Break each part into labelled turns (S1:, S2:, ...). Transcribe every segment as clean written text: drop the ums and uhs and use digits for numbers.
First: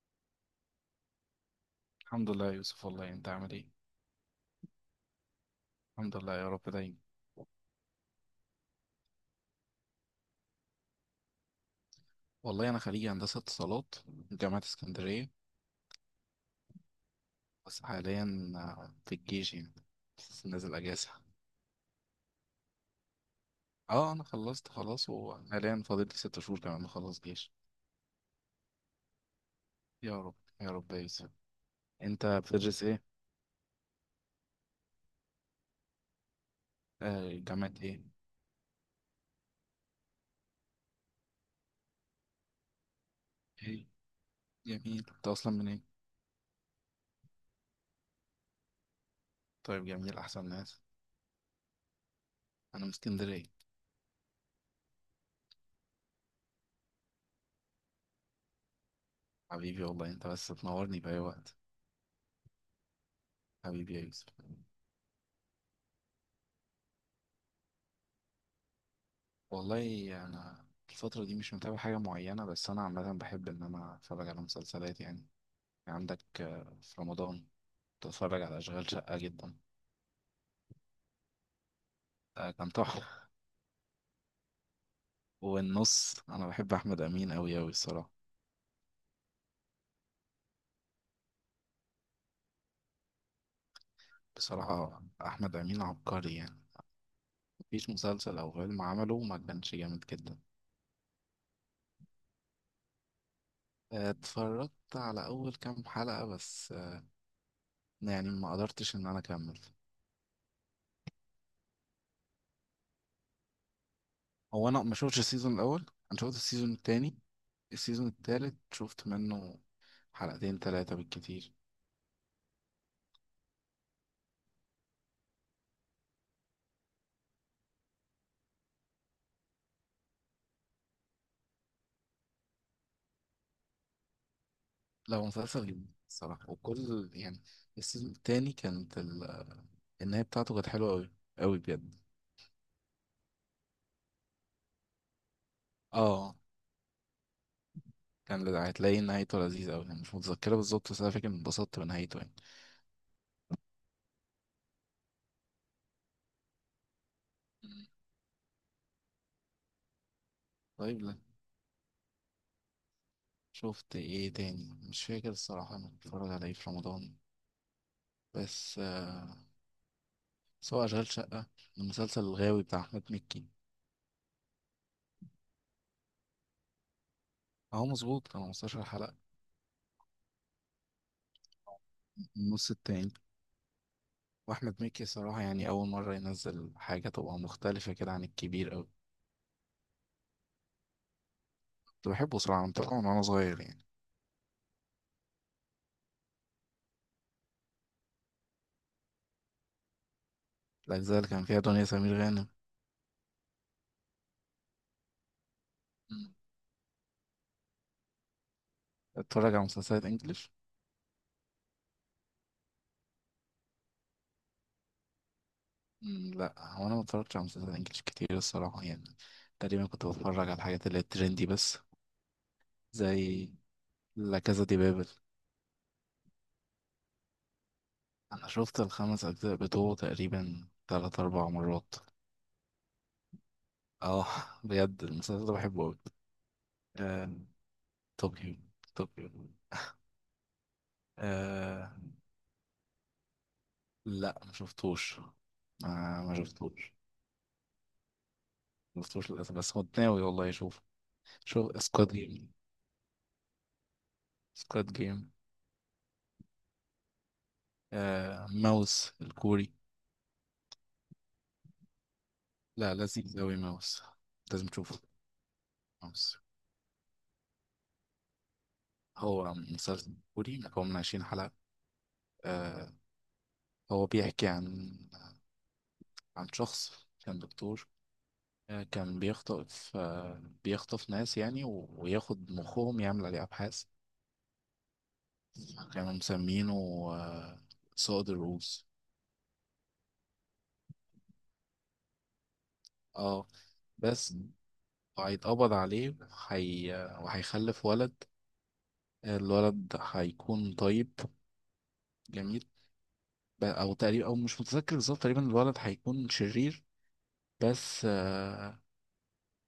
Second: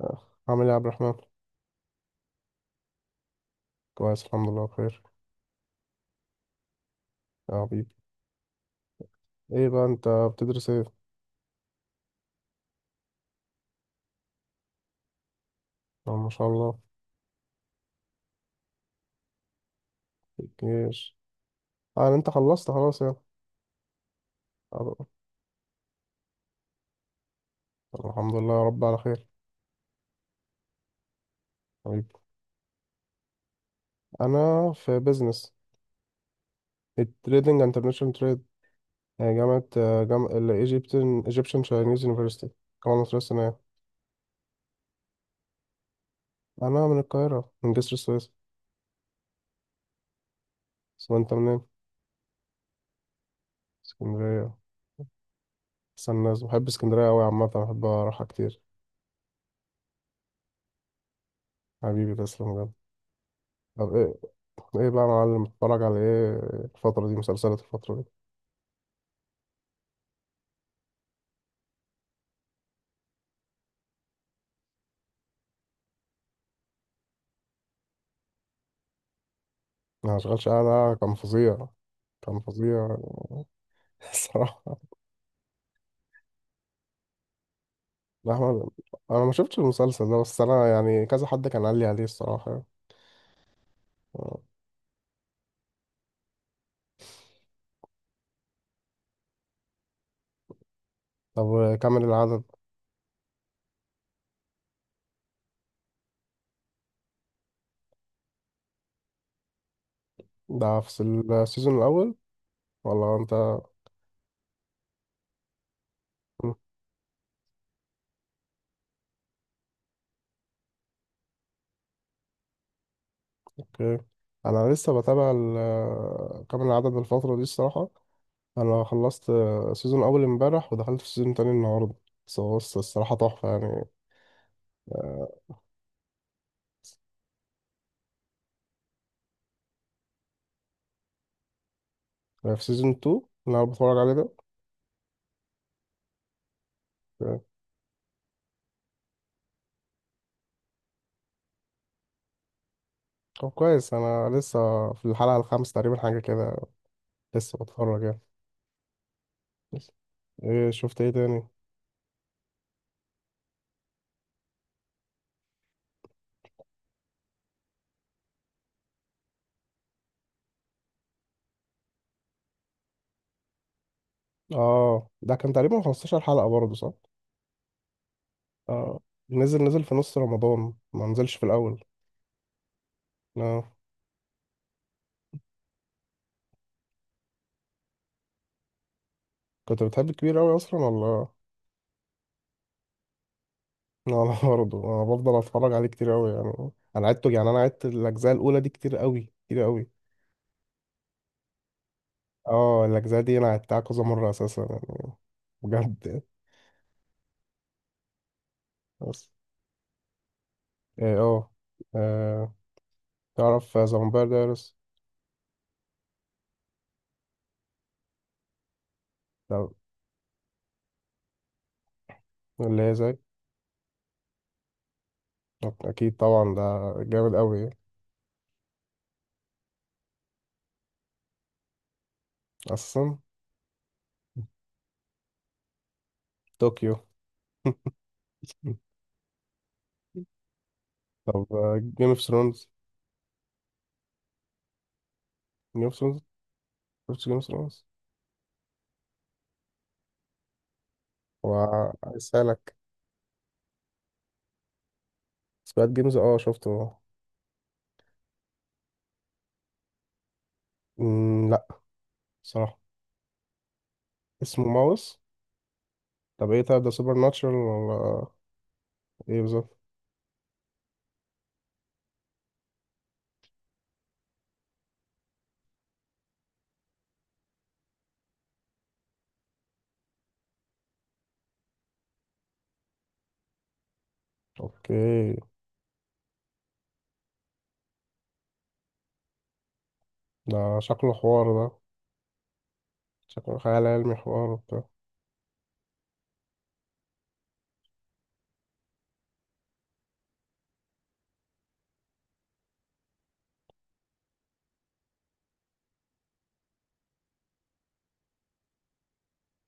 S1: آه، عامل ايه يا عبد الرحمن؟
S2: الحمد لله يا يوسف. والله انت عامل ايه؟
S1: كويس، الحمد لله بخير.
S2: الحمد لله يا رب دايما.
S1: يا حبيبي. ايه بقى انت بتدرس ايه؟
S2: والله انا خريج هندسه اتصالات من جامعه اسكندريه.
S1: ما شاء الله.
S2: بس حاليا في الجيش يعني.
S1: في
S2: بس نازل اجازه.
S1: الجيش. اه، يعني انت خلصت خلاص يعني؟
S2: اه انا خلصت
S1: آه،
S2: خلاص وحاليا فاضل لي 6 شهور كمان اخلص جيش.
S1: طب الحمد لله يا رب على خير.
S2: يا رب. يا رب يا يوسف.
S1: حبيبي.
S2: انت بتدرس ايه؟
S1: انا في بيزنس، التريدنج
S2: جامعه ايه؟
S1: انترناشونال تريد. جامعة الايجيبتين ايجيبشن تشاينيز يونيفرسيتي، الجامعة المصرية الصينية.
S2: ايه، جميل. انت اصلا من ايه؟
S1: انا من القاهرة، من جسر السويس.
S2: طيب، جميل، احسن ناس.
S1: بس انت منين؟
S2: انا من اسكندريه.
S1: اسكندرية. بس الناس بحب اسكندرية قوي عامة، بحب اروحها كتير.
S2: حبيبي، والله انت بس تنورني في اي وقت.
S1: حبيبي، تسلم بجد. طب
S2: حبيبي يا
S1: ايه؟
S2: يوسف.
S1: ايه بقى يا معلم، اتفرج على ايه؟ الفترة دي، مسلسلات الفترة دي؟
S2: والله انا، الفتره دي مش متابع حاجه معينه، بس انا عامه بحب ان انا اتفرج على مسلسلات يعني. عندك في رمضان بتفرج على اشغال شقه جدا.
S1: انا مشغلش، انا كان فظيع. كان
S2: ده كان
S1: فظيع.
S2: تحفه.
S1: الصراحة.
S2: والنص انا بحب احمد امين أوي أوي الصراحه.
S1: لا، أحمد، انا ما شفتش المسلسل ده، بس انا يعني كذا حد كان قال لي عليه الصراحة يعني. آه.
S2: بصراحه، احمد امين عبقري يعني. مفيش مسلسل او فيلم عمله ما كانش جامد جدا.
S1: طب كمل العدد.
S2: اتفرجت على اول كام حلقه بس، يعني ما قدرتش ان انا اكمل.
S1: ده في السيزون الاول ولا انت؟
S2: هو انا ما شفتش السيزون الاول. انا شفت السيزون التاني. السيزون التالت شفت منه حلقتين تلاتة بالكتير.
S1: اوكي، انا لسه بتابع كامل العدد الفترة دي الصراحة. انا خلصت سيزون اول امبارح، ودخلت في سيزون تاني النهاردة. بس هو الصراحة تحفة يعني.
S2: لا هو
S1: آه،
S2: مسلسل جميل الصراحة. وكل يعني، السيزون التاني كانت النهاية بتاعته كانت حلوة أوي. أوي بجد.
S1: في سيزون 2 اللي انا بتفرج عليه ده.
S2: اه،
S1: طب
S2: هتلاقي نهايته لذيذة أوي يعني. مش متذكرة بالظبط بس أنا فاكر إني اتبسطت بنهايته يعني.
S1: كويس، انا لسه في الحلقة الخامسة تقريبا، حاجة كده. لسه
S2: مم.
S1: بتفرج يعني. بس. ايه شفت
S2: طيب،
S1: ايه
S2: لا.
S1: تاني؟
S2: شفت إيه تاني؟ مش فاكر الصراحة، أنا بتفرج على إيه في رمضان. بس سواء أشغال شقة، المسلسل الغاوي بتاع أحمد مكي.
S1: اه، ده كان تقريبا 15 حلقة برضه، صح؟
S2: أهو مظبوط، كانوا 15
S1: اه،
S2: حلقة.
S1: نزل في نص رمضان، ما نزلش في الاول.
S2: النص التاني.
S1: اه،
S2: واحمد مكي صراحة يعني أول مرة ينزل حاجة تبقى مختلفة كده عن الكبير أوي.
S1: كنت بتحب الكبير قوي اصلا ولا؟
S2: كنت بحبه صراحة من طبعا وأنا صغير يعني.
S1: انا برضه انا بفضل اتفرج عليه كتير قوي يعني. انا عدته يعني، انا عدت الاجزاء الاولى دي كتير قوي، كتير قوي.
S2: الأجزاء اللي كان فيها دنيا سمير غانم.
S1: اه، الاجزاء دي انا عدتها كذا مرة اساسا يعني،
S2: مم.
S1: بجد. بس
S2: اتفرج على مسلسلات إنجليش.
S1: ايه، اه. آه، تعرف ذا فامباير دايرس؟
S2: مم، لأ. هو أنا ما اتفرجتش على مسلسلات إنجليش كتير الصراحة يعني. تقريبا كنت بتفرج على الحاجات اللي هي ترندي بس.
S1: اللي هي زي.
S2: زي، لا كازا دي بابل.
S1: طب اكيد طبعا، ده جامد قوي
S2: أنا شفت الخمس أجزاء بتوعه تقريبا تلات أربع مرات.
S1: اصلا.
S2: اه بجد المسلسل ده بحبه أوي.
S1: طوكيو.
S2: آه، طوكيو. طوكيو.
S1: طب
S2: آه،
S1: جيم اوف ثرونز؟
S2: لا ما شفتوش.
S1: جيم اوف ثرونز.
S2: ما شفتوش.
S1: شفت جيم اوف ثرونز؟
S2: ما شفتوش للأسف بس كنت ناوي والله أشوف. شوف
S1: وعايز
S2: سكواد جيم.
S1: اسالك.
S2: سكواد جيم.
S1: سمعت جيمز. اه، شفته.
S2: آه، ماوس الكوري.
S1: مم، لا. صراحه.
S2: لا لذيذ أوي ماوس.
S1: اسمه
S2: لازم تشوفه.
S1: ماوس.
S2: ماوس.
S1: طب ايه طيب، ده سوبر ناتشرال ولا؟ ايه
S2: هو
S1: بالظبط؟
S2: مسلسل كوري مكون من 20 حلقة. آه، هو بيحكي عن، عن شخص كان دكتور. كان بيخطف، بيخطف ناس يعني، وياخد مخهم يعمل عليه أبحاث.
S1: اوكي.
S2: كانوا مسمينه آه سود الروس.
S1: ده شكله حوار ده،
S2: اه.
S1: شكله خيال علمي
S2: بس
S1: حوار وبتاع.
S2: وهيتقبض عليه، وهي، وهيخلف ولد. الولد هيكون طيب جميل. او تقريبا، او مش متذكر بالظبط، تقريبا الولد هيكون شرير. بس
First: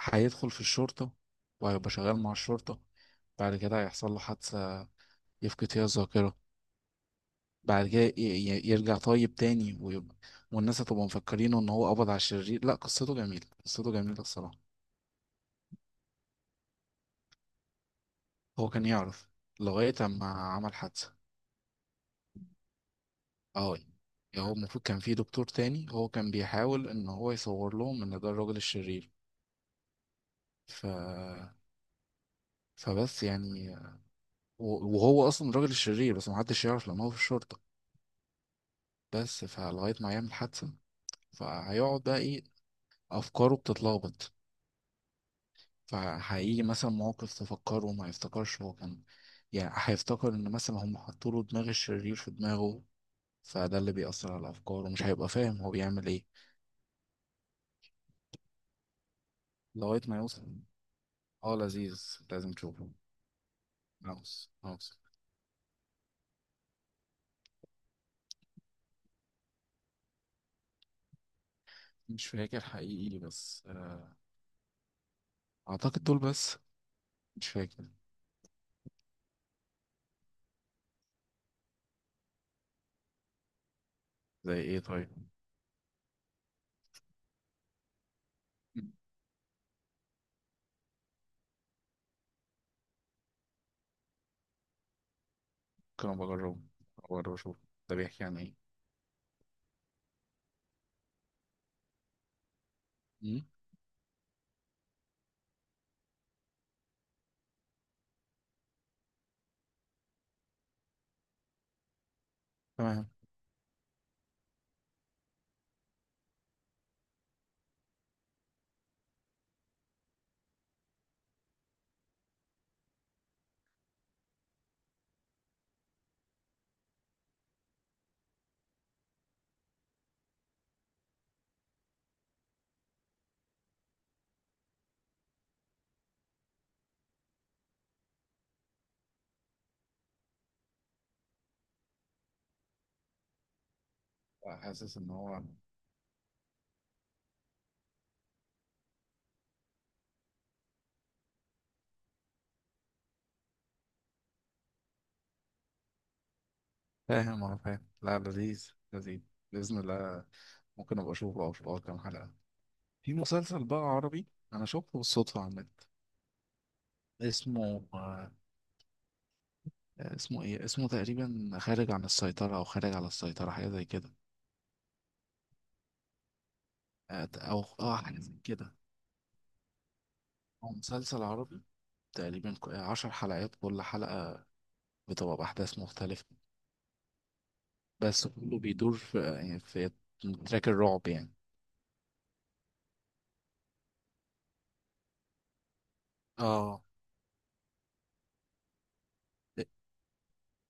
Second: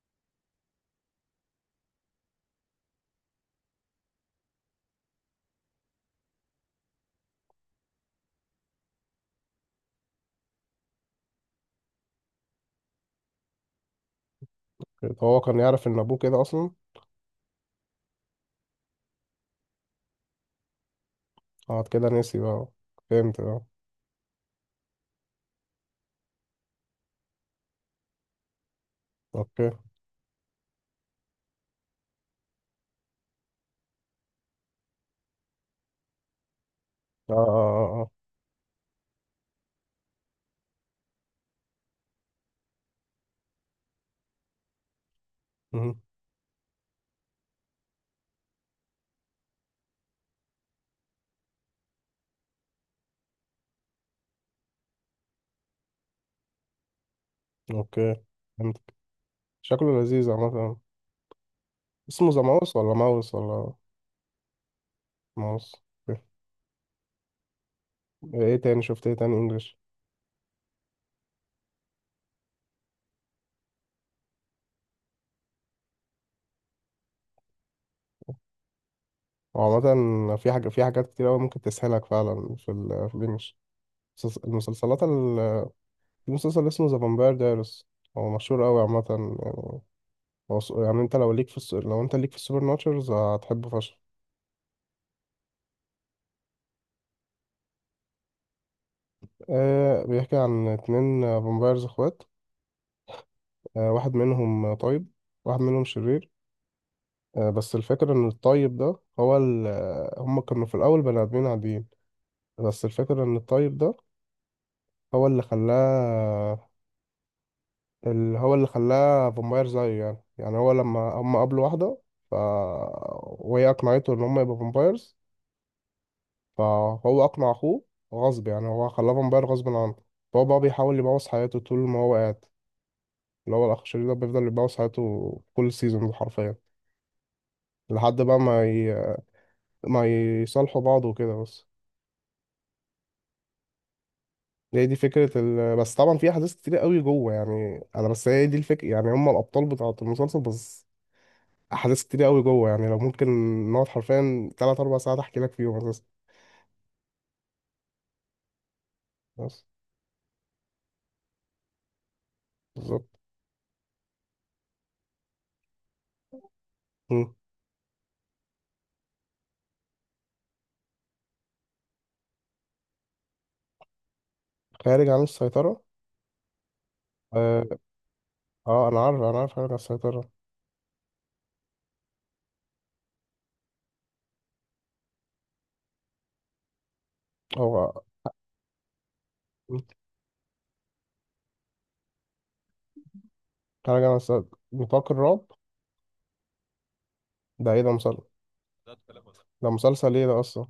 S2: هيدخل في الشرطة وهيبقى شغال مع الشرطة. بعد كده هيحصل له حادثة يفقد فيها الذاكرة. بعد كده يرجع طيب تاني ويبقى، والناس هتبقى مفكرينه ان هو قبض على الشرير. لا قصته جميلة، قصته جميلة الصراحة.
S1: أوكي. طب هو كان يعرف ان ابوه كده اصلا؟
S2: هو كان يعرف لغاية اما عمل حادثة.
S1: اه، كده نسي بقى، فهمت بقى.
S2: اه. يعني هو المفروض كان في دكتور تاني هو كان بيحاول ان هو يصور لهم ان ده الراجل الشرير.
S1: اوكي، اه،
S2: ف فبس يعني. وهو اصلا الراجل الشرير بس محدش يعرف لان هو في
S1: اه،
S2: الشرطة.
S1: اه, آه.
S2: بس فلغاية ما يعمل حادثة. فهيقعد بقى ايه، افكاره بتتلخبط.
S1: مهم.
S2: فهيجي مثلا مواقف تفكره وما يفتكرش هو كان، يعني هيفتكر ان مثلا هم حطوا له دماغ الشرير في دماغه. فده اللي بيأثر على افكاره، مش هيبقى فاهم هو بيعمل ايه.
S1: اوكي، شكله
S2: لغاية ما
S1: لذيذ
S2: يوصل.
S1: عامة.
S2: اه لذيذ،
S1: اسمه ذا
S2: لازم
S1: ماوس
S2: تشوفه.
S1: ولا ماوس ولا
S2: هاوس. هاوس.
S1: ماوس؟ ايه؟ إيه تاني، شفت ايه تاني انجلش؟
S2: مش فاكر حقيقي بس اعتقد دول بس. مش فاكر.
S1: وعامة في حاجة، في حاجات كتير أوي ممكن تسهلك فعلا في الانجلش.
S2: زي ايه
S1: المسلسلات
S2: طيب؟
S1: ال... في مسلسل اسمه ذا فامباير دايرس، هو مشهور أوي
S2: ممكن
S1: عامة يعني. يعني انت لو انت ليك في السوبر ناتشرز هتحبه فشخ.
S2: ابقى اجربه، أبقى اجرب اشوف. ده بيحكي عن ايه؟
S1: آه، بيحكي عن اتنين فامبايرز اخوات.
S2: مم.
S1: آه، واحد منهم طيب، واحد منهم شرير. بس الفكرة إن الطيب ده هو ال... آه، هم كانوا في الأول بني آدمين عاديين. بس
S2: تمام.
S1: الفكرة ان الطيب ده هو اللي خلاه، اللي هو اللي خلاه فامباير زيه يعني. يعني هو لما هم قابلوا واحدة، ف وهي اقنعته ان هم يبقوا فامبايرز، فهو اقنع اخوه غصب، يعني هو خلاه فامباير غصب عنه. فهو بقى بيحاول يبوظ حياته طول ما هو قاعد، اللي هو الاخ الشرير ده بيفضل يبوظ حياته كل سيزون حرفيا، لحد بقى ما ي... ما يصالحوا بعض وكده بس.
S2: لا،
S1: هي دي
S2: حاسس ان
S1: فكرة
S2: هو،
S1: ال... بس طبعا في أحداث كتير قوي جوه يعني، أنا بس هي دي الفكرة، يعني هم الأبطال بتاعة المسلسل بس. احداث كتير قوي جوه يعني، لو ممكن نقعد حرفيا تلات اربع ساعات احكي لك فيهم اساسا.
S2: فاهم اه فاهم. لا لذيذ لذيذ.
S1: بس
S2: باذن الله، ممكن ابقى اشوفه او اشوف أول كام حلقه. في
S1: بالظبط.
S2: مسلسل بقى عربي انا شفته بالصدفه على النت.
S1: مم.
S2: اسمه اسمه ايه، اسمه تقريبا خارج عن السيطره او خارج على السيطره، حاجه زي كده.
S1: خارج عن السيطره.
S2: او
S1: اه,
S2: اه حاجه زي كده.
S1: انا عارف، انا عارف خارج عن السيطره.
S2: هو مسلسل عربي، تقريبا 10 حلقات. كل حلقة بتبقى بأحداث مختلفة.
S1: هو.
S2: بس كله بيدور في يعني
S1: مم.
S2: في تراك الرعب يعني.
S1: خارج عن السيطره، نطاق الرعب.
S2: اه.
S1: ده ايه ده، مسلسل؟ ده مسلسل ايه ده اصلا؟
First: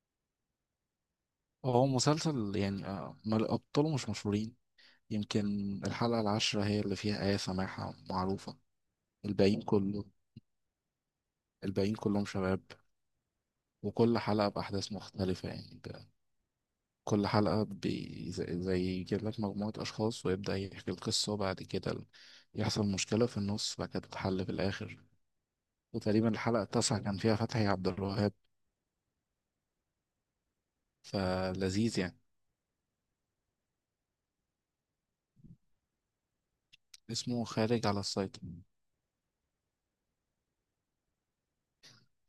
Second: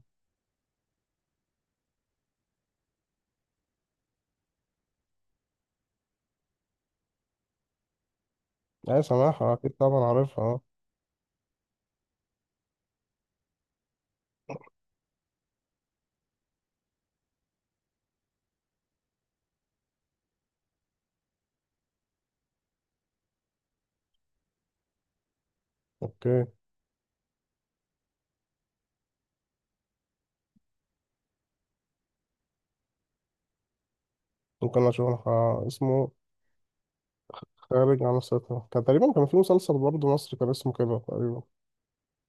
S2: هو مسلسل يعني أبطاله مش مشهورين. يمكن الحلقة العاشرة هي اللي فيها آية سماحة معروفة.
S1: ايه سماحة،
S2: الباقيين
S1: اكيد طبعا
S2: كله،
S1: عارفها. آه.
S2: الباقيين كلهم شباب. وكل حلقة بأحداث مختلفة يعني كل حلقة بي زي يجيب لك مجموعة أشخاص ويبدأ يحكي القصة. وبعد كده يحصل مشكلة في النص، بعد كده تتحل في الآخر. وتقريبا
S1: اوكي،
S2: الحلقة التاسعة كان فيها فتحي عبد الوهاب. فلذيذ يعني.
S1: ممكن اشوف. اسمه؟
S2: اسمه خارج على
S1: خارج عن
S2: السيطرة.
S1: السيطرة، كان تقريبا في مسلسل برضه مصري كان اسمه كده تقريبا.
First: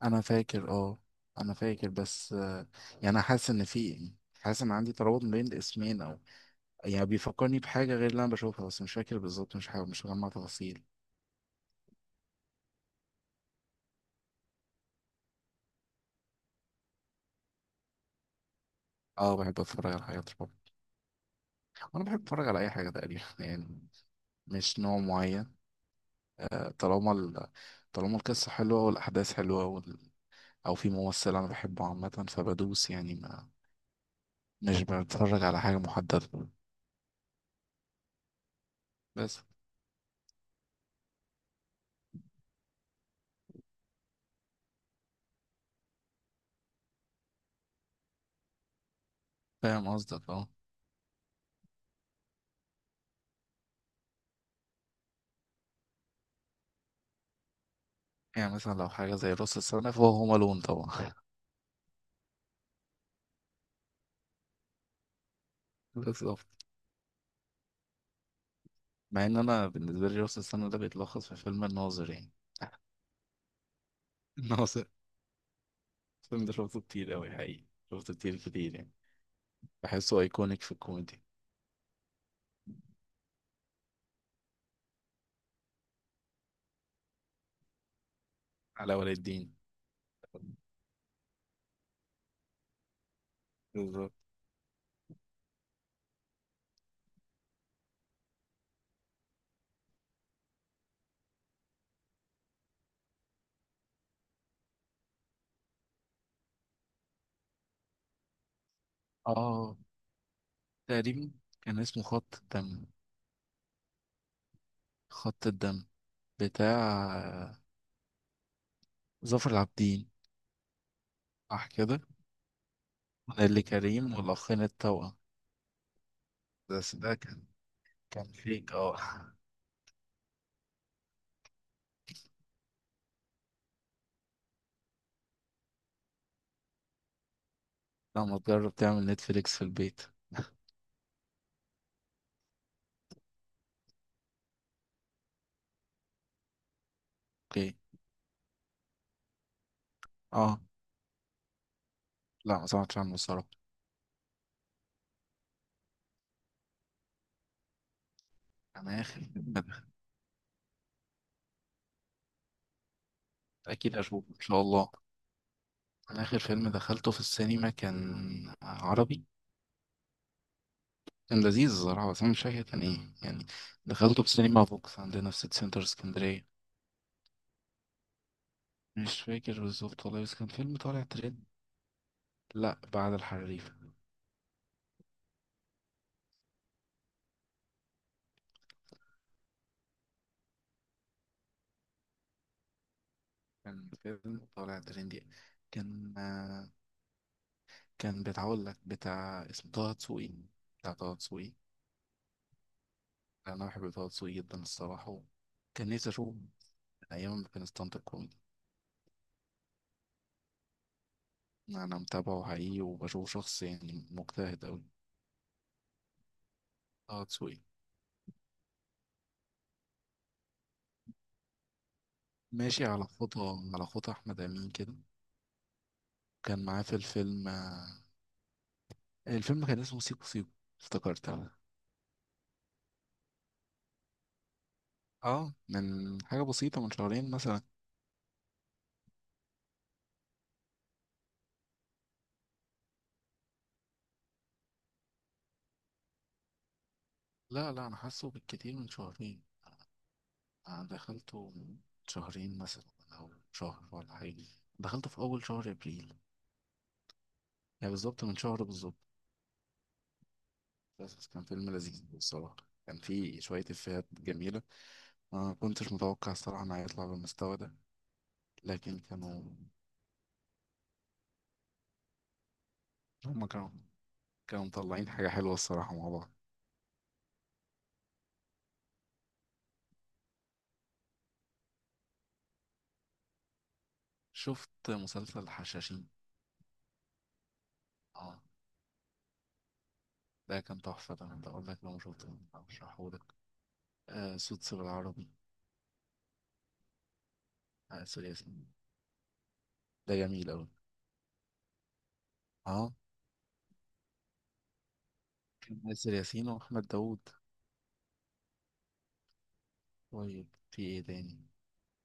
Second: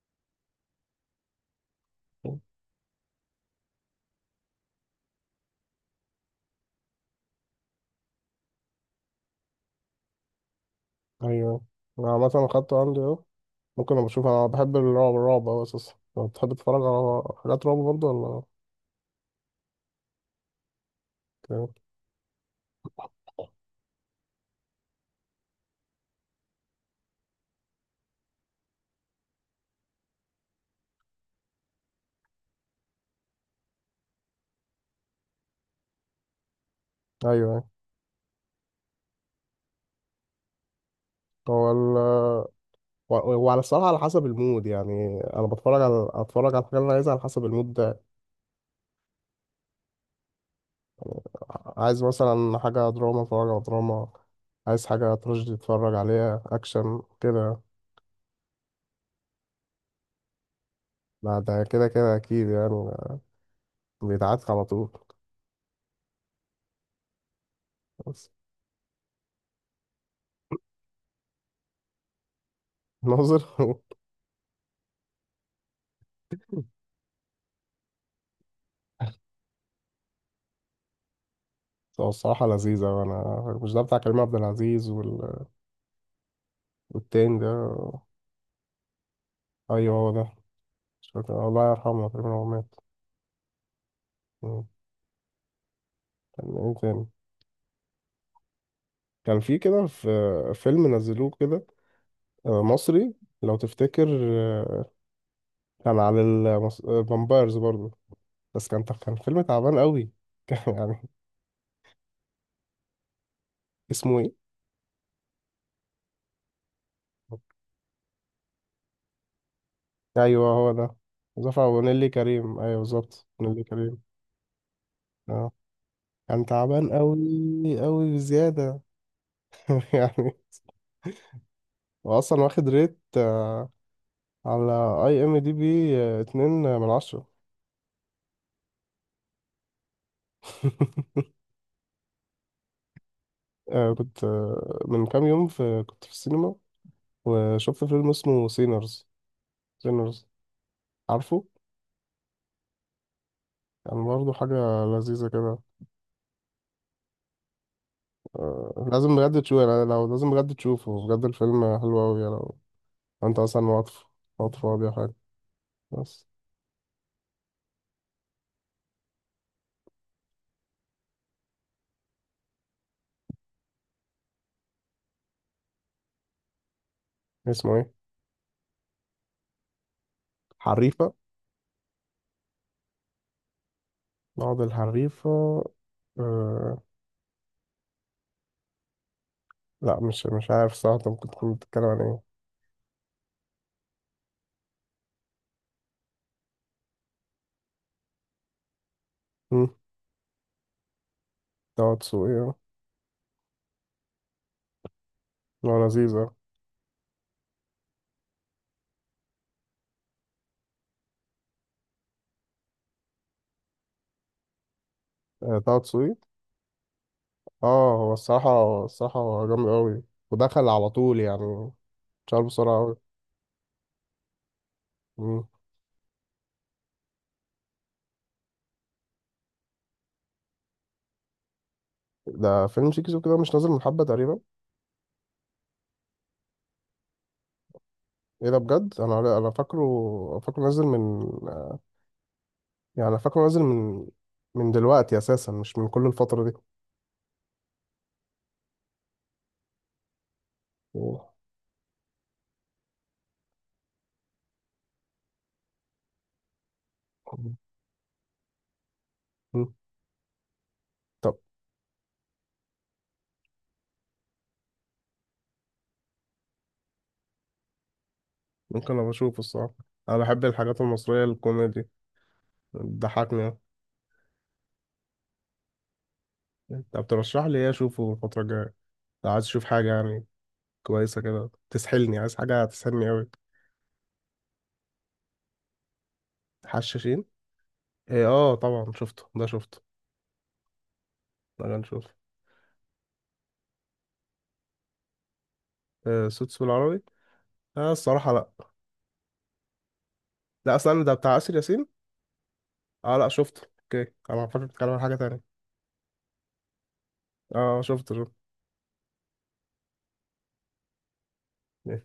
S2: أنا فاكر، اه. أنا فاكر بس يعني أنا حاسس إن في، حاسس إن عندي ترابط بين الاسمين، أو يعني بيفكرني بحاجة غير اللي أنا بشوفها، بس مش فاكر بالظبط، مش حاجة، مش مجمع تفاصيل.
S1: ايوه، انا عامة اخدته عندي اهو. ممكن أبقى أشوف، أنا بحب الرعب، الرعب أوي أساسا. أنت بتحب تتفرج على حاجات رعب برضه ولا؟ أوكي.
S2: اه بحب أتفرج على حاجات رعب. وأنا بحب أتفرج على أي حاجة تقريبا يعني. مش نوع معين. طالما ال، طالما القصة حلوة والأحداث حلوة وال، أو في ممثل أنا بحبه، عامة فبدوس يعني ما. مش بنتفرج على حاجة محددة.
S1: أيوه، أيوه.
S2: بس
S1: هو ال... وعلى الصراحة على حسب المود، يعني أنا بتفرج على أتفرج على الحاجة اللي أنا عايزها على حسب المود ده.
S2: فاهم قصدك اه.
S1: عايز مثلا حاجة دراما أتفرج على دراما، عايز حاجة تراجيدي أتفرج عليها، أكشن كده.
S2: يعني مثلا لو حاجة زي راس السنة فهو هوم ألون طبعا.
S1: لا، ده كده كده أكيد يعني، بيتعاد على طول.
S2: بالظبط.
S1: بس.
S2: مع إن أنا بالنسبة لي راس السنة ده بيتلخص في فيلم الناظر يعني.
S1: ناظر.
S2: الناظر. الفيلم ده شفته كتير أوي حقيقي. شفته كتير كتير يعني. بحسه أيكونيك في الكوميدي.
S1: هو الصراحة لذيذة، وأنا مش ده بتاع كريم عبد العزيز وال... والتاني ده؟
S2: علاء ولي الدين.
S1: أيوه، هو ده. شكرا، الله يرحمه تقريبا هو مات.
S2: بالظبط.
S1: مم. كان ايه تاني؟ كان في كده، في فيلم نزلوه كده، مصري، لو تفتكر. كان على الفامبايرز برضه. بس كان فيلم
S2: اه
S1: تعبان قوي، كان يعني.
S2: تقريبا. كان اسمه خط الدم.
S1: اسمه ايه؟
S2: خط الدم، بتاع ظافر العابدين.
S1: ايوه هو ده.
S2: صح كده.
S1: ونيلي كريم، ايوه بالظبط،
S2: نيللي
S1: نيلي كريم.
S2: كريم والأخين التوأم.
S1: اه، كان تعبان
S2: بس ده
S1: قوي قوي
S2: كان فيك
S1: بزياده.
S2: اه.
S1: يعني، واصلا واخد ريت على اي ام دي بي، 2/10.
S2: لما تجرب تعمل نتفليكس في البيت.
S1: آه، كنت من كام يوم كنت في السينما،
S2: اوكي.
S1: وشفت فيلم اسمه سينرز. سينرز،
S2: اه.
S1: عارفه؟
S2: لا ما سمعتش عنه الصراحة.
S1: يعني برضه حاجة لذيذة كده. آه،
S2: انا
S1: لازم
S2: اخر
S1: بجد
S2: فيلم
S1: تشوفه يعني،
S2: دخل.
S1: لو لازم بجد تشوفه، بجد الفيلم حلو أوي يعني، لو لو أنت أصلا
S2: اكيد
S1: واقف،
S2: اشوفه ان شاء
S1: فاضي
S2: الله.
S1: أو حاجة.
S2: انا
S1: بس.
S2: اخر فيلم دخلته في السينما كان عربي، كان لذيذ الصراحة بس انا مش فاكر كان ايه يعني. دخلته في السينما فوكس عندنا في سيتي سنتر اسكندرية.
S1: اسمه إيه؟
S2: مش فاكر بالظبط والله بس كان فيلم طالع
S1: حريفة؟
S2: ترند. لا بعد الحريف.
S1: بعض الحريفة؟ آه، لا، مش عارف صراحة أنت ممكن تكون بتتكلم عن إيه.
S2: كان فيلم طالع ترند يعني. كان آه، كان بتاع- اقول لك بتاع
S1: مم،
S2: اسمه طه دسوقي. بتاع طه دسوقي.
S1: طه دسوقي.
S2: انا بحب طه دسوقي جدا الصراحه.
S1: هو
S2: كان نفسي
S1: لذيذ.
S2: اشوفه من ايام ما كان ستاند اب كوميدي. انا متابعه حقيقي وبشوفه شخص يعني مجتهد اوي.
S1: طه دسوقي.
S2: طه دسوقي.
S1: اه، هو الصراحة، الصراحة هو جامد أوي، ودخل على طول يعني، اتشهر بسرعة
S2: ماشي
S1: أوي.
S2: على خطى، على خطى احمد امين كده.
S1: مم.
S2: كان معاه في الفيلم، الفيلم كان اسمه سيكو سيكو. افتكرت انا.
S1: ده فيلم شيكي سوكي، ده مش نازل من حبة تقريبا؟
S2: اه من حاجه بسيطه، من شهرين مثلا.
S1: ايه ده بجد، انا فاكره نازل من، يعني انا فاكره نازل من من دلوقتي اساسا، مش من كل الفترة دي.
S2: لا لا انا حاسه بالكتير من شهرين. انا
S1: أوه.
S2: دخلته من شهرين مثلا او شهر ولا حاجه. دخلته في اول شهر ابريل يعني بالظبط من شهر بالظبط.
S1: مم.
S2: بس
S1: طب،
S2: كان فيلم لذيذ بصراحة. كان فيه شوية إفيهات جميلة. أنا ما كنتش متوقع الصراحة إنه هيطلع بالمستوى ده.
S1: ممكن
S2: لكن
S1: ابقى اشوفه
S2: كانوا،
S1: الصراحة. انا بحب الحاجات المصرية الكوميدي،
S2: هما
S1: بتضحكني.
S2: كانوا مطلعين حاجة حلوة الصراحة مع بعض.
S1: انت بترشح لي ايه اشوفه الفترة الجاية، لو عايز اشوف حاجة يعني كويسة كده تسحلني، عايز حاجة تسحلني أوي؟
S2: شفت مسلسل الحشاشين.
S1: حشاشين؟ إيه،
S2: اه.
S1: اه طبعا شفته، ده شفته.
S2: ده كان تحفة، ده أنا
S1: ده
S2: بقول
S1: كان
S2: لك لو ما
S1: شفته.
S2: شفته هشرحهولك. آه سوتس بالعربي.
S1: آه، سوتس بالعربي؟ آه،
S2: آه آسر
S1: الصراحة لا.
S2: ياسين. ده جميل أوي.
S1: لا، استنى، ده بتاع آسر ياسين؟
S2: اه
S1: اه، لا شفته، اوكي، انا فاكر بتتكلم عن حاجة تانية.
S2: كان آسر ياسين وأحمد داوود.
S1: اه، شفته شفته.
S2: طيب في إيه تاني؟
S1: إيه.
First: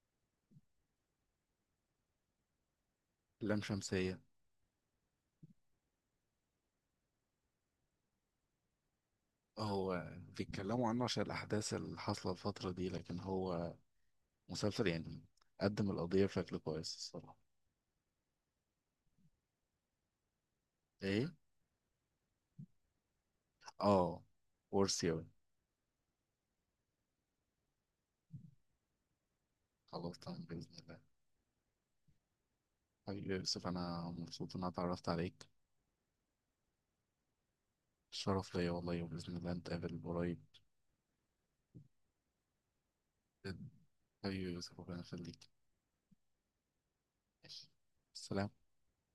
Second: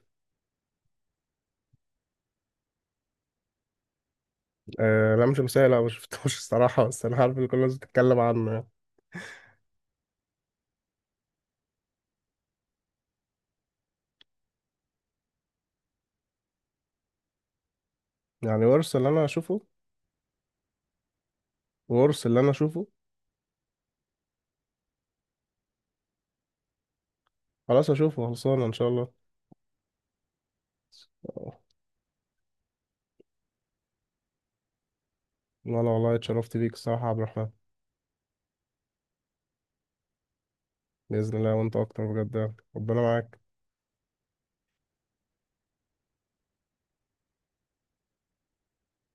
S2: لام شمسية.
S1: آه، لا مش مثال، لا ما شفتوش، الصراحة، بس انا عارف ان كل الناس بتتكلم عنه يعني.
S2: هو بيتكلموا عنه عشان الأحداث اللي حاصلة الفترة دي، لكن هو مسلسل يعني قدم القضية بشكل كويس الصراحة.
S1: يعني ورث اللي انا اشوفه؟
S2: ايه.
S1: ورث اللي انا اشوفه؟
S2: اه. ورثي اوي.
S1: خلاص، اشوفه، خلصانة ان شاء الله.
S2: خلاص تمام بإذن الله.
S1: آه.
S2: حبيبي يا يوسف، أنا مبسوط إن أنا اتعرفت عليك.
S1: انا والله اتشرفت بيك الصراحة يا عبد الرحمن.
S2: الشرف ليا والله، وبإذن الله نتقابل قريب.
S1: بإذن الله، وانت اكتر بجد يعني. ربنا معاك.
S2: حبيبي يا يوسف، ربنا يخليك. ماشي. السلام.